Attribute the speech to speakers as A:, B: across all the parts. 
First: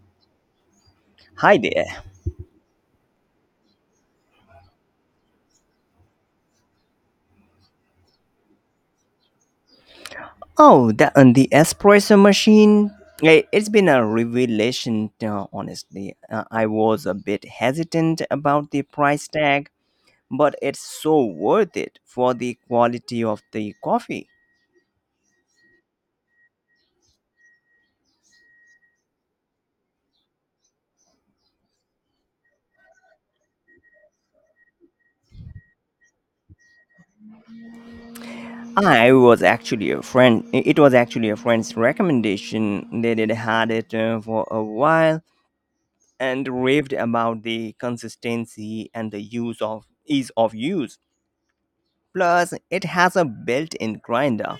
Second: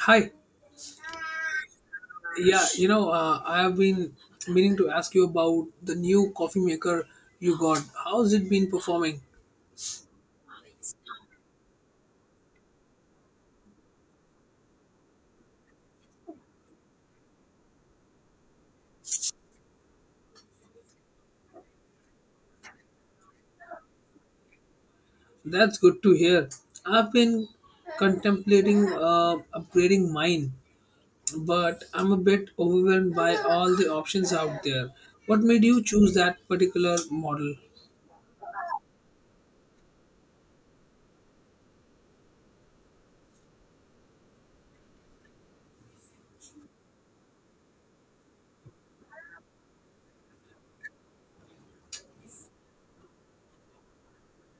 A: Hi.
B: Hi there.
A: I have been meaning to ask you about the new coffee maker you got. How's it been performing?
B: Oh, the, and the espresso machine. It's been a revelation, honestly. I was a bit hesitant about the price tag, but it's so worth it for the quality of the coffee.
A: That's good to hear. I've been contemplating upgrading mine, but I'm a bit overwhelmed by all the options out there. What made you choose that particular model?
B: I was actually a friend. I- It was actually a friend's recommendation. They had had it for a while and raved about the consistency and the use of ease of use. Plus, it has a built in grinder,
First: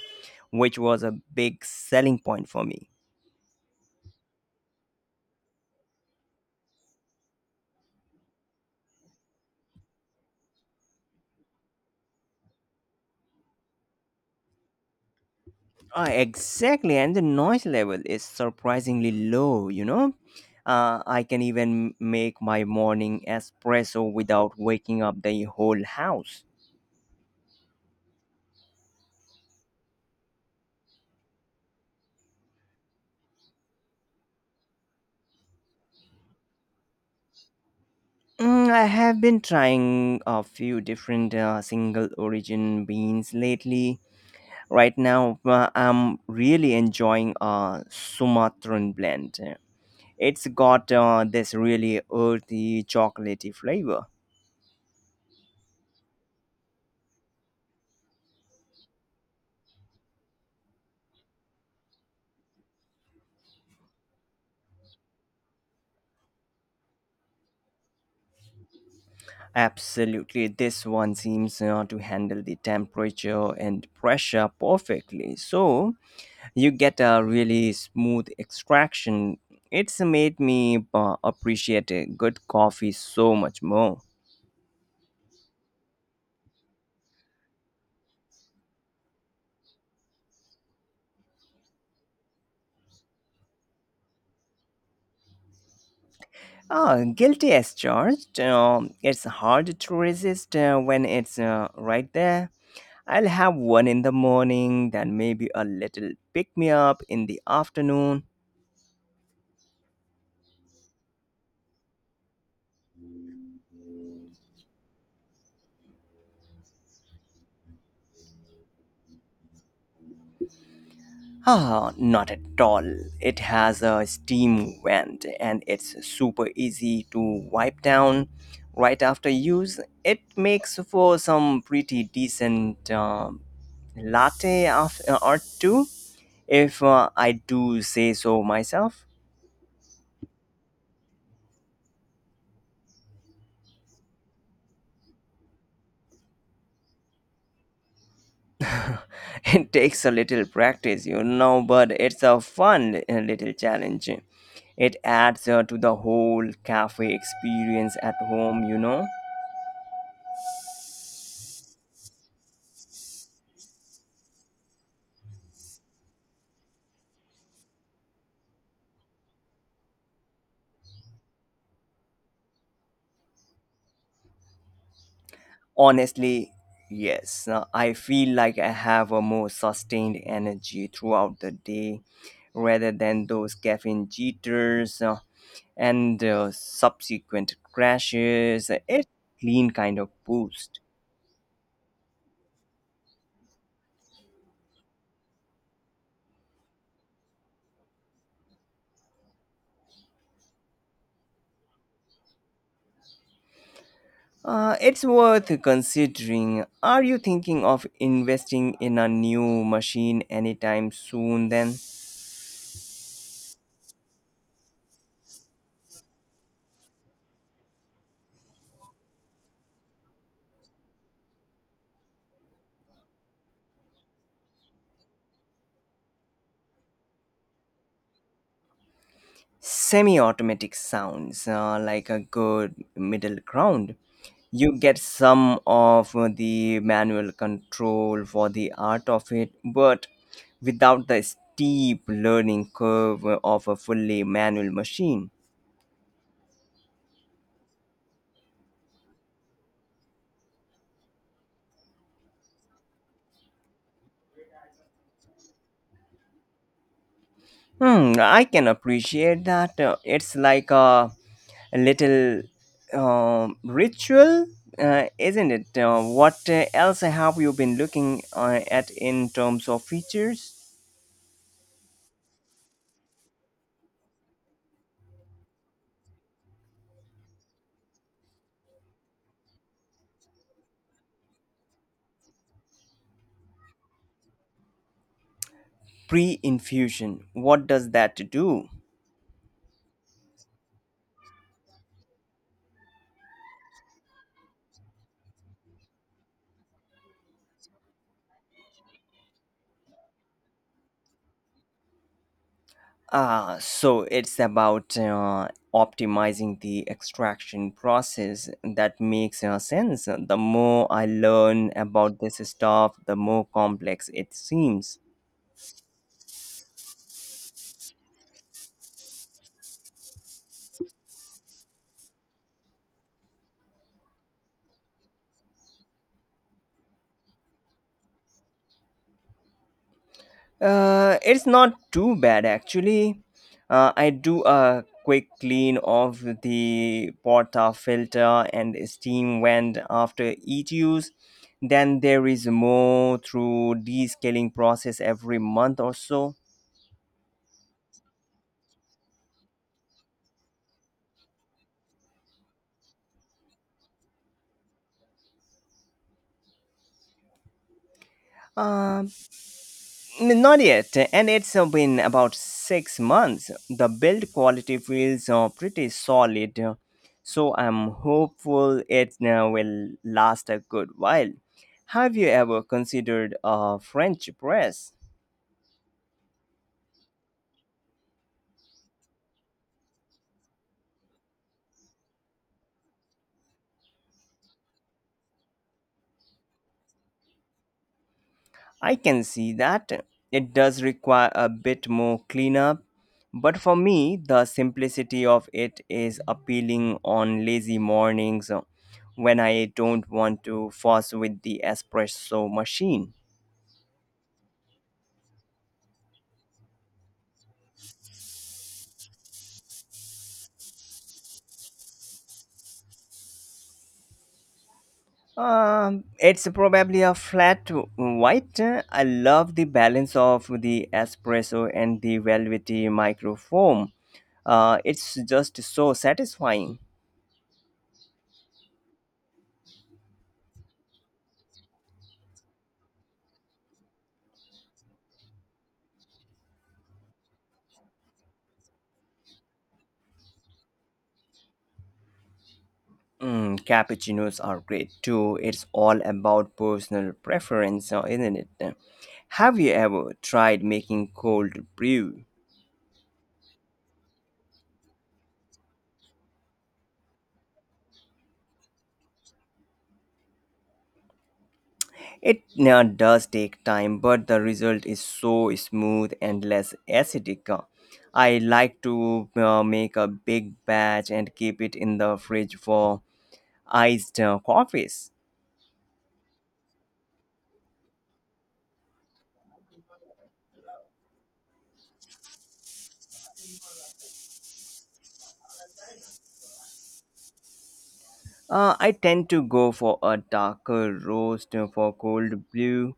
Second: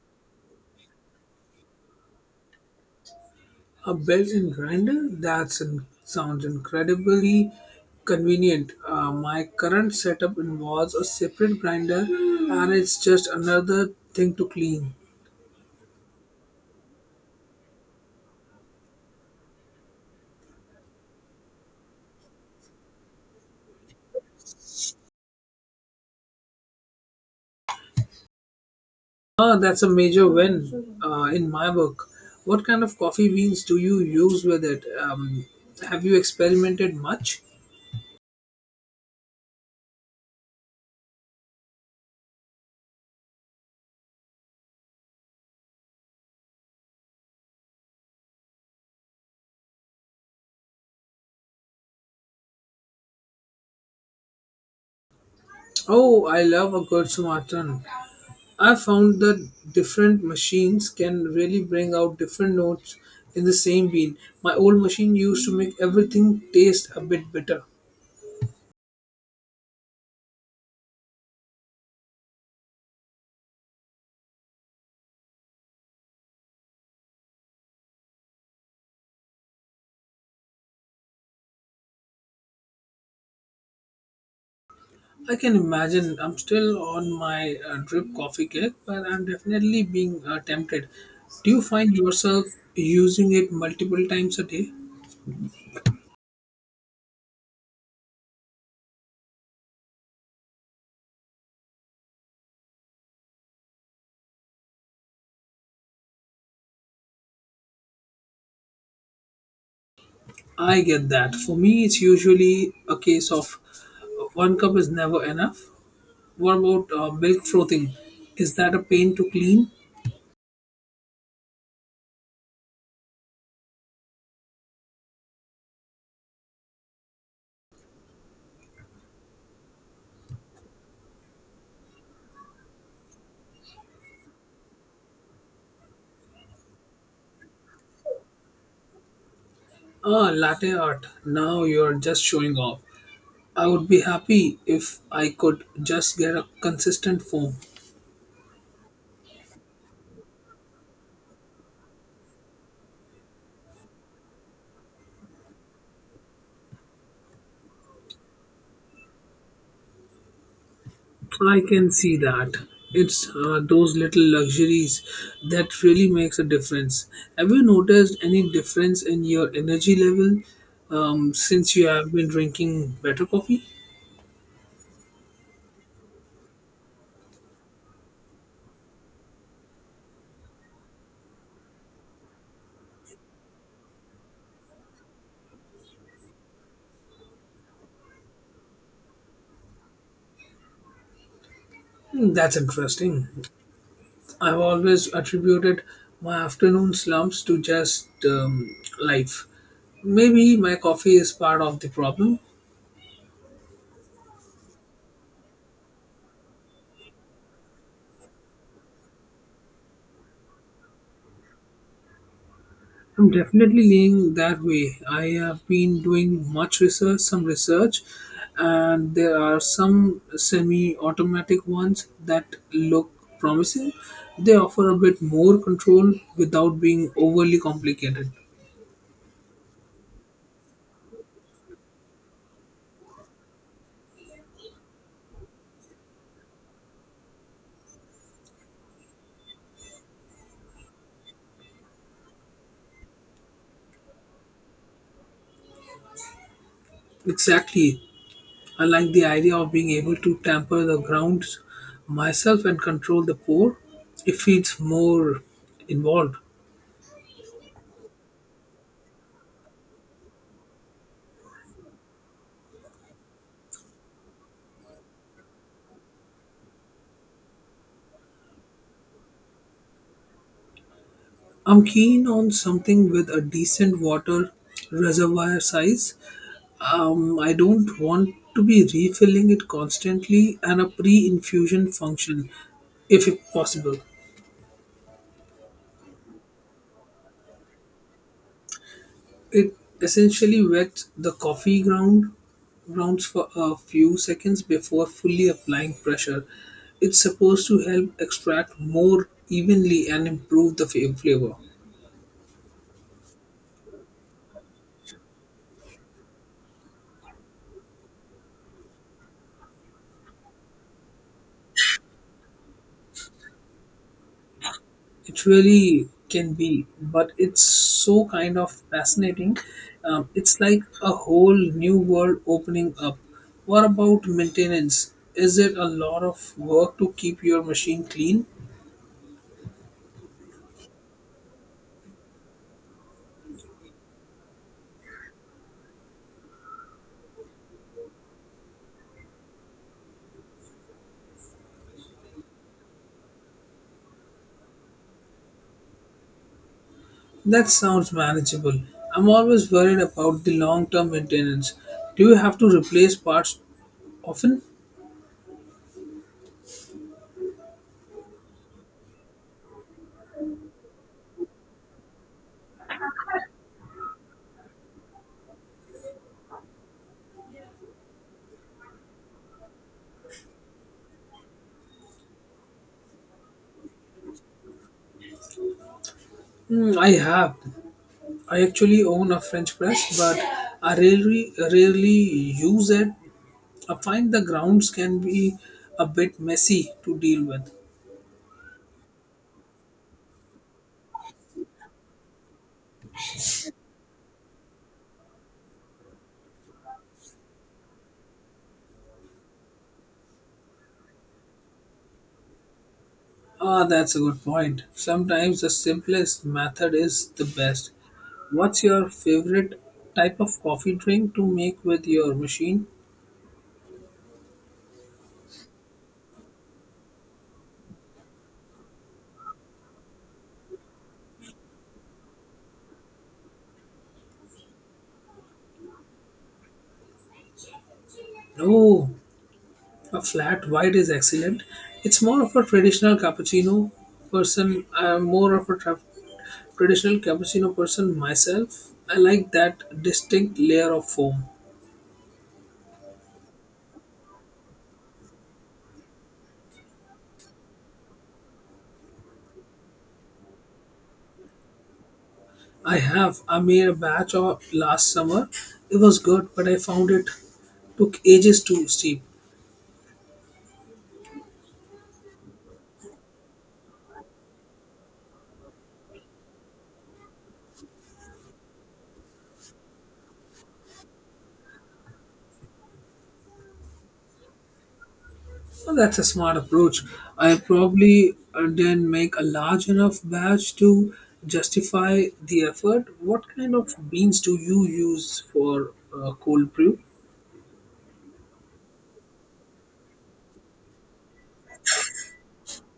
B: which was a big selling point for me.
A: A built-in grinder? That sounds incredibly convenient. My current setup involves a separate grinder, and it's just another thing to clean.
B: Ah, exactly, and the noise level is surprisingly low, I can even make my morning espresso without waking up the whole house.
A: Ah, that's a major win in my book. What kind of coffee beans do you use with it? Have you experimented much?
B: Mm, I have been trying a few different single origin beans lately. Right now, I'm really enjoying a Sumatran blend. It's got this really earthy, chocolatey flavor.
A: Oh, I love a good Sumatran. I found that different machines can really bring out different notes in the same bean. My old machine used to make everything taste a bit bitter.
B: Absolutely, this one seems to handle the temperature and pressure perfectly. So you get a really smooth extraction. It's made me appreciate a good coffee so much more.
A: I can imagine. I'm still on my drip coffee cake, but I'm definitely being tempted. Do you find yourself using it multiple times a day?
B: Ah, guilty as charged. It's hard to resist when it's right there. I'll have one in the morning, then maybe a little pick me up in the afternoon.
A: I get that. For me, it's usually a case of one cup is never enough. What about milk frothing? Is that a pain to clean?
B: Ah, not at all. It has a steam vent and it's super easy to wipe down right after use. It makes for some pretty decent latte art too, if I do say so myself.
A: Ah, latte art. Now you're just showing off. I would be happy if I could just get a consistent form.
B: It takes a little practice, but it's a fun little challenge. It adds to the whole cafe experience at home.
A: I can see that. It's those little luxuries that really makes a difference. Have you noticed any difference in your energy level since you have been drinking better coffee?
B: Honestly, yes. Now, I feel like I have a more sustained energy throughout the day rather than those caffeine jitters and subsequent crashes. It's a clean kind of boost.
A: Hmm, that's interesting. I've always attributed my afternoon slumps to just life. Maybe my coffee is part of the problem.
B: It's worth considering. Are you thinking of investing in a new machine anytime soon then?
A: I'm definitely leaning that way. I have been doing some research, and there are some semi-automatic ones that look promising. They offer a bit more control without being overly complicated.
B: Semi-automatic sounds like a good middle ground. You get some of the manual control for the art of it, but without the steep learning curve of a fully manual machine.
A: Exactly. I like the idea of being able to tamper the grounds myself and control the pour if it's more involved.
B: Hmm, I can appreciate that. It's like a little ritual, isn't it? What else have you been looking at in terms of features?
A: I'm keen on something with a decent water reservoir size. I don't want to be refilling it constantly and a pre infusion function, if it possible.
B: Pre infusion. What does that do?
A: It essentially wets the coffee ground grounds for a few seconds before fully applying pressure. It's supposed to help extract more evenly and improve the flavor.
B: Ah, so it's about optimizing the extraction process. That makes sense. The more I learn about this stuff, the more complex it seems.
A: It really can be, but it's so kind of fascinating. It's like a whole new world opening up. What about maintenance? Is it a lot of work to keep your machine clean?
B: It's not too bad actually. I do a quick clean of the porta filter and steam vent after each use. Then there is more through descaling process every month or so.
A: That sounds manageable. I'm always worried about the long term maintenance. Do you have to replace parts often?
B: Um, Not yet, and it's been about six months. The build quality feels pretty solid, so I'm hopeful it will last a good while. Have you ever considered a French press?
A: Hmm, I have. I actually own a French press, but I rarely use it. I find the grounds can be a bit messy to deal with.
B: I can see that it does require a bit more cleanup, but for me, the simplicity of it is appealing on lazy mornings when I don't want to fuss with the espresso machine.
A: Ah, that's a good point. Sometimes the simplest method is the best. What's your favorite type of coffee drink to make with your machine?
B: It's probably a flat white. I love the balance of the espresso and the velvety microfoam. It's just so satisfying.
A: No, a flat white is excellent. It's more of a traditional cappuccino person. I'm more of a traditional cappuccino person myself. I like that distinct layer of foam.
B: Mm, cappuccinos are great too. It's all about personal preference, isn't it? Have you ever tried making cold brew?
A: I have. I made a batch of last summer. It was good, but I found it took ages to steep.
B: It does take time, but the result is so smooth and less acidic. I like to make a big batch and keep it in the fridge for iced coffees.
A: Well, that's a smart approach. I probably then make a large enough batch to justify the effort. What kind of beans do you use for cold brew?
B: I tend to go for a darker roast for cold brew.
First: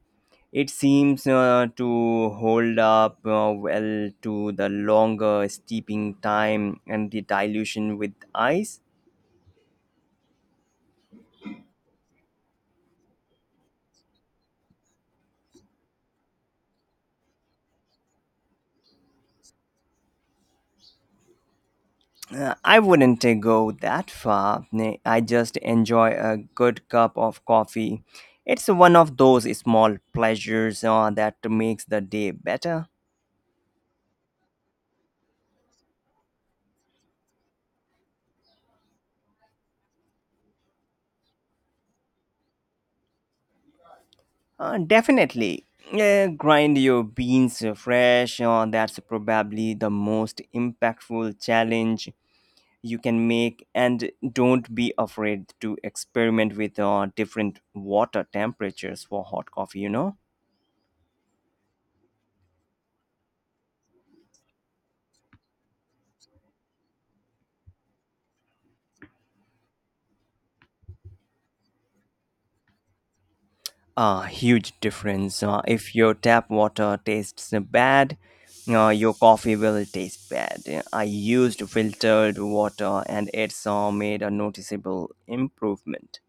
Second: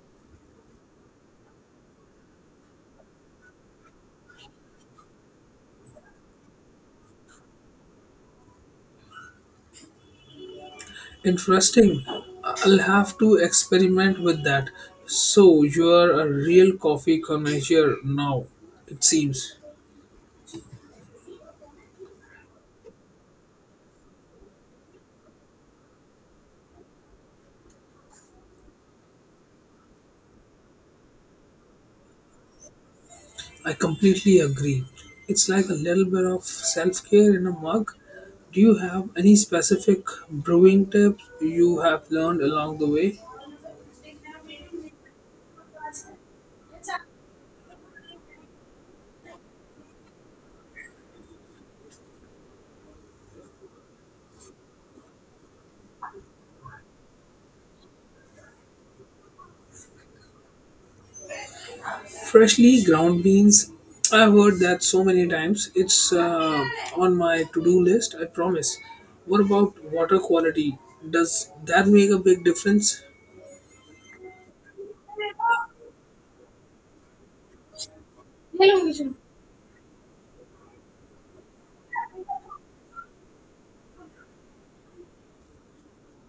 B: It seems to hold up well to the longer steeping time and the dilution with ice.
A: Interesting. I'll have to experiment with that. So you're a real coffee connoisseur now, it seems.
B: I wouldn't go that far. Nay, I just enjoy a good cup of coffee. It's one of those small pleasures that makes the day better.
A: I completely agree. It's like a little bit of self care in a mug. Do you have any specific brewing tips you have learned along the way?
B: Definitely. Grind your beans fresh. That's probably the most impactful challenge you can make. And don't be afraid to experiment with different water temperatures for hot coffee, you know?
A: Freshly ground beans. I've heard that so many times. It's on my to do list, I promise. What about water quality? Does that make a big difference?
B: A huge difference. If your tap water tastes bad, your coffee will taste bad. I used filtered water and it's made a noticeable improvement.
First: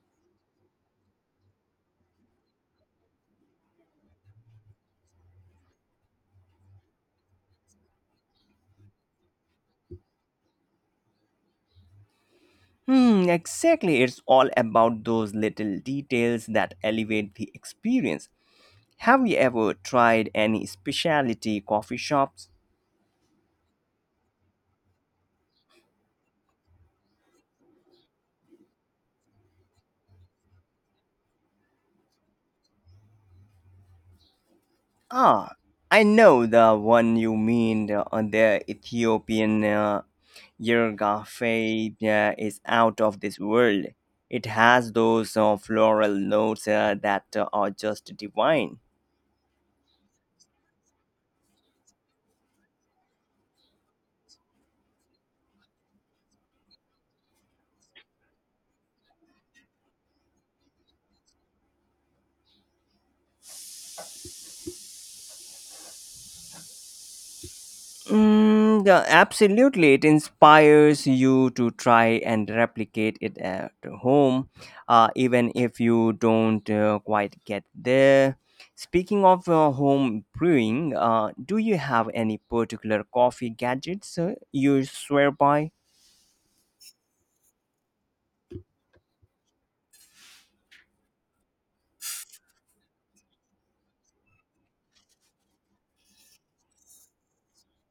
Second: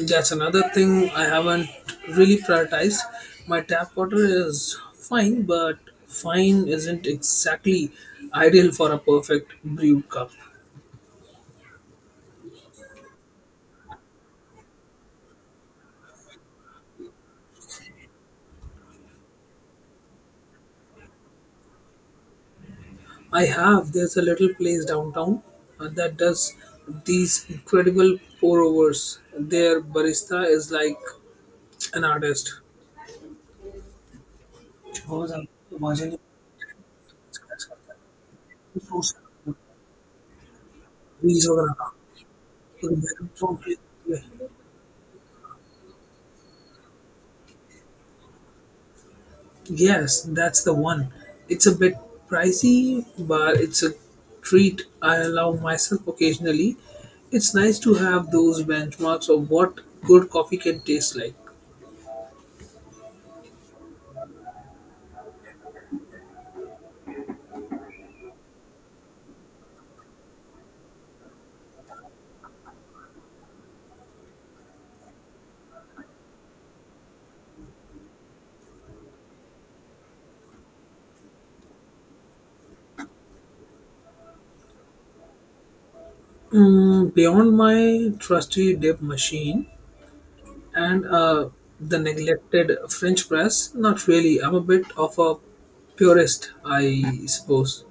A: That's another thing I haven't really prioritized. My tap water is fine, but fine isn't exactly ideal for a perfect brew cup.
B: Hmm, exactly. It's all about those little details that elevate the experience. Have you ever tried any specialty coffee shops?
A: I have, there's a little place downtown that does these incredible pour overs. Their barista is like an artist. वो जब
B: Ah, I
A: वजन ही
B: know the one you mean.
A: करता है,
B: The
A: तो सोचता है,
B: Ethiopian
A: "Please वगैरह का,
B: Yergafe is
A: तो
B: out of this world. It
A: background.
B: has those floral notes that are just divine.
A: Yes, that's the one. It's a bit pricey, but it's a treat I allow myself occasionally. It's nice to have those benchmarks of what good coffee can taste like.
B: Mm, yeah, absolutely. It inspires you to try and replicate it at home, even if you don't quite get there. Speaking of home brewing, do you have any particular coffee gadgets you swear by?
A: Mm, beyond my trusty dip machine and the neglected French press, not really. I'm a bit of a purist, I suppose.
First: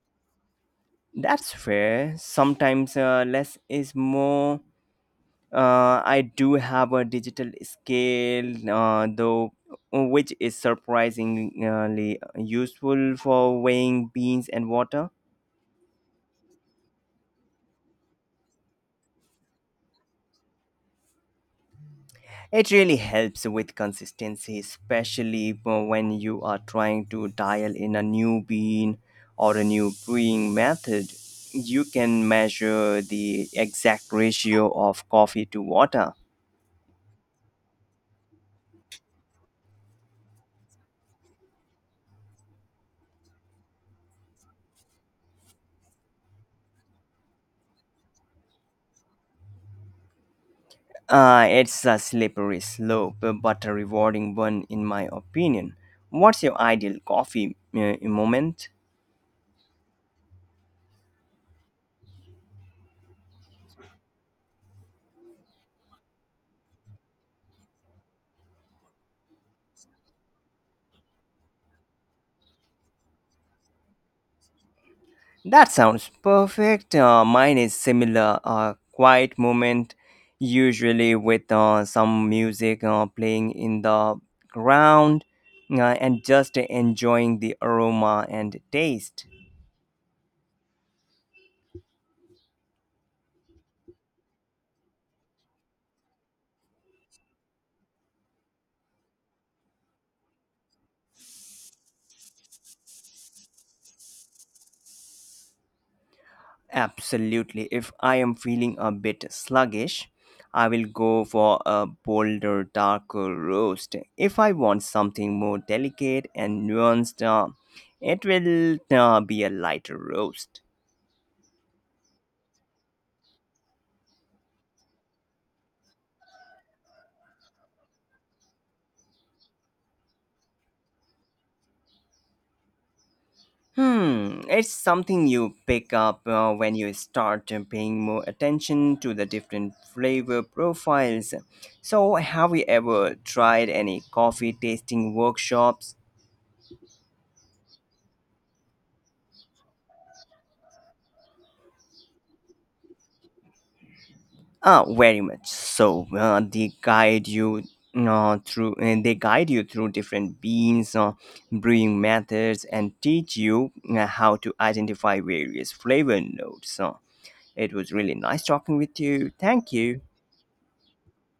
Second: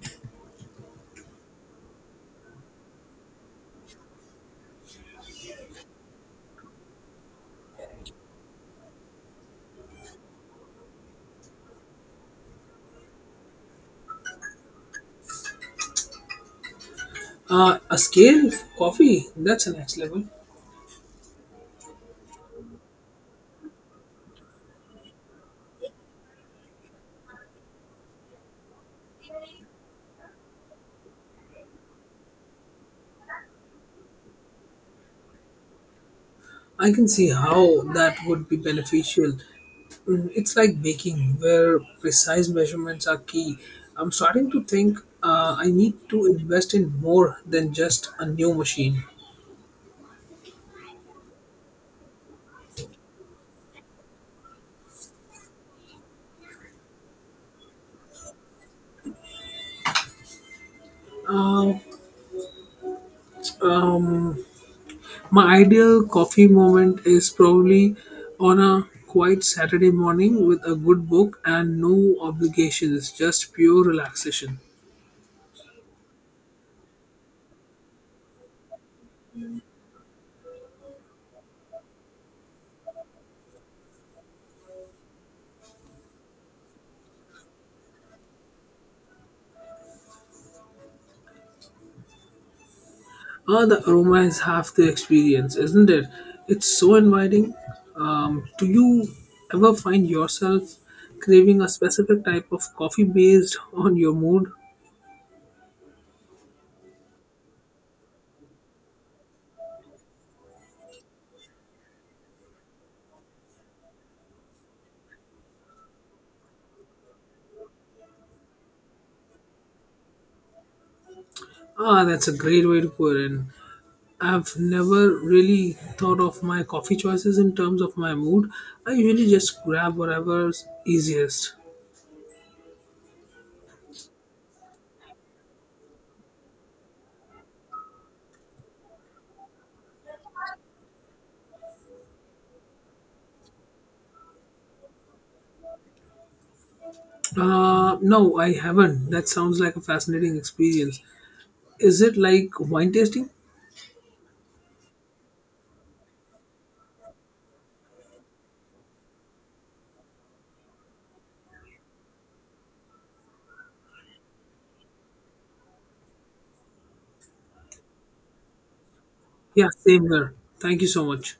B: That's fair. Sometimes less is more. I do have a digital scale, though, which is surprisingly useful for weighing beans and water.
A: A scale coffee, that's a next level.
B: It really helps with consistency, especially for when you are trying to dial in a new bean or a new brewing method. You can measure the exact ratio of coffee to water.
A: I can see how that would be beneficial. Mm, it's like baking, where precise measurements are key. I'm starting to think I need to invest in more than just a new machine.
B: It's a slippery slope, but a rewarding one, in my opinion. What's your ideal coffee moment?
A: Uh, um, my ideal coffee moment is probably on a quiet Saturday morning with a good book and no obligations, just pure relaxation.
B: That sounds perfect. Mine is similar. A quiet moment, usually with some music playing in the ground, and just enjoying the aroma and taste.
A: Oh, the aroma is half the experience, isn't it? It's so inviting. Do you ever find yourself craving a specific type of coffee based on your mood?
B: Absolutely. If I am feeling a bit sluggish, I will go for a bolder, darker roast. If I want something more delicate and nuanced, it will be a lighter roast.
A: Ah, that's a great way to put it. I've never really thought of my coffee choices in terms of my mood. I usually just grab whatever's easiest.
B: Hmm, it's something you pick up when you start paying more attention to the different flavor profiles. So, have you ever tried any coffee tasting workshops?
A: No, I haven't. That sounds like a fascinating experience. Is it like wine tasting?
B: Very much so. They guide you through different beans, brewing methods, and teach you how to identify various flavor notes. It was really nice talking with you.
A: Yeah,
B: Thank you.
A: same here. Thank you so much.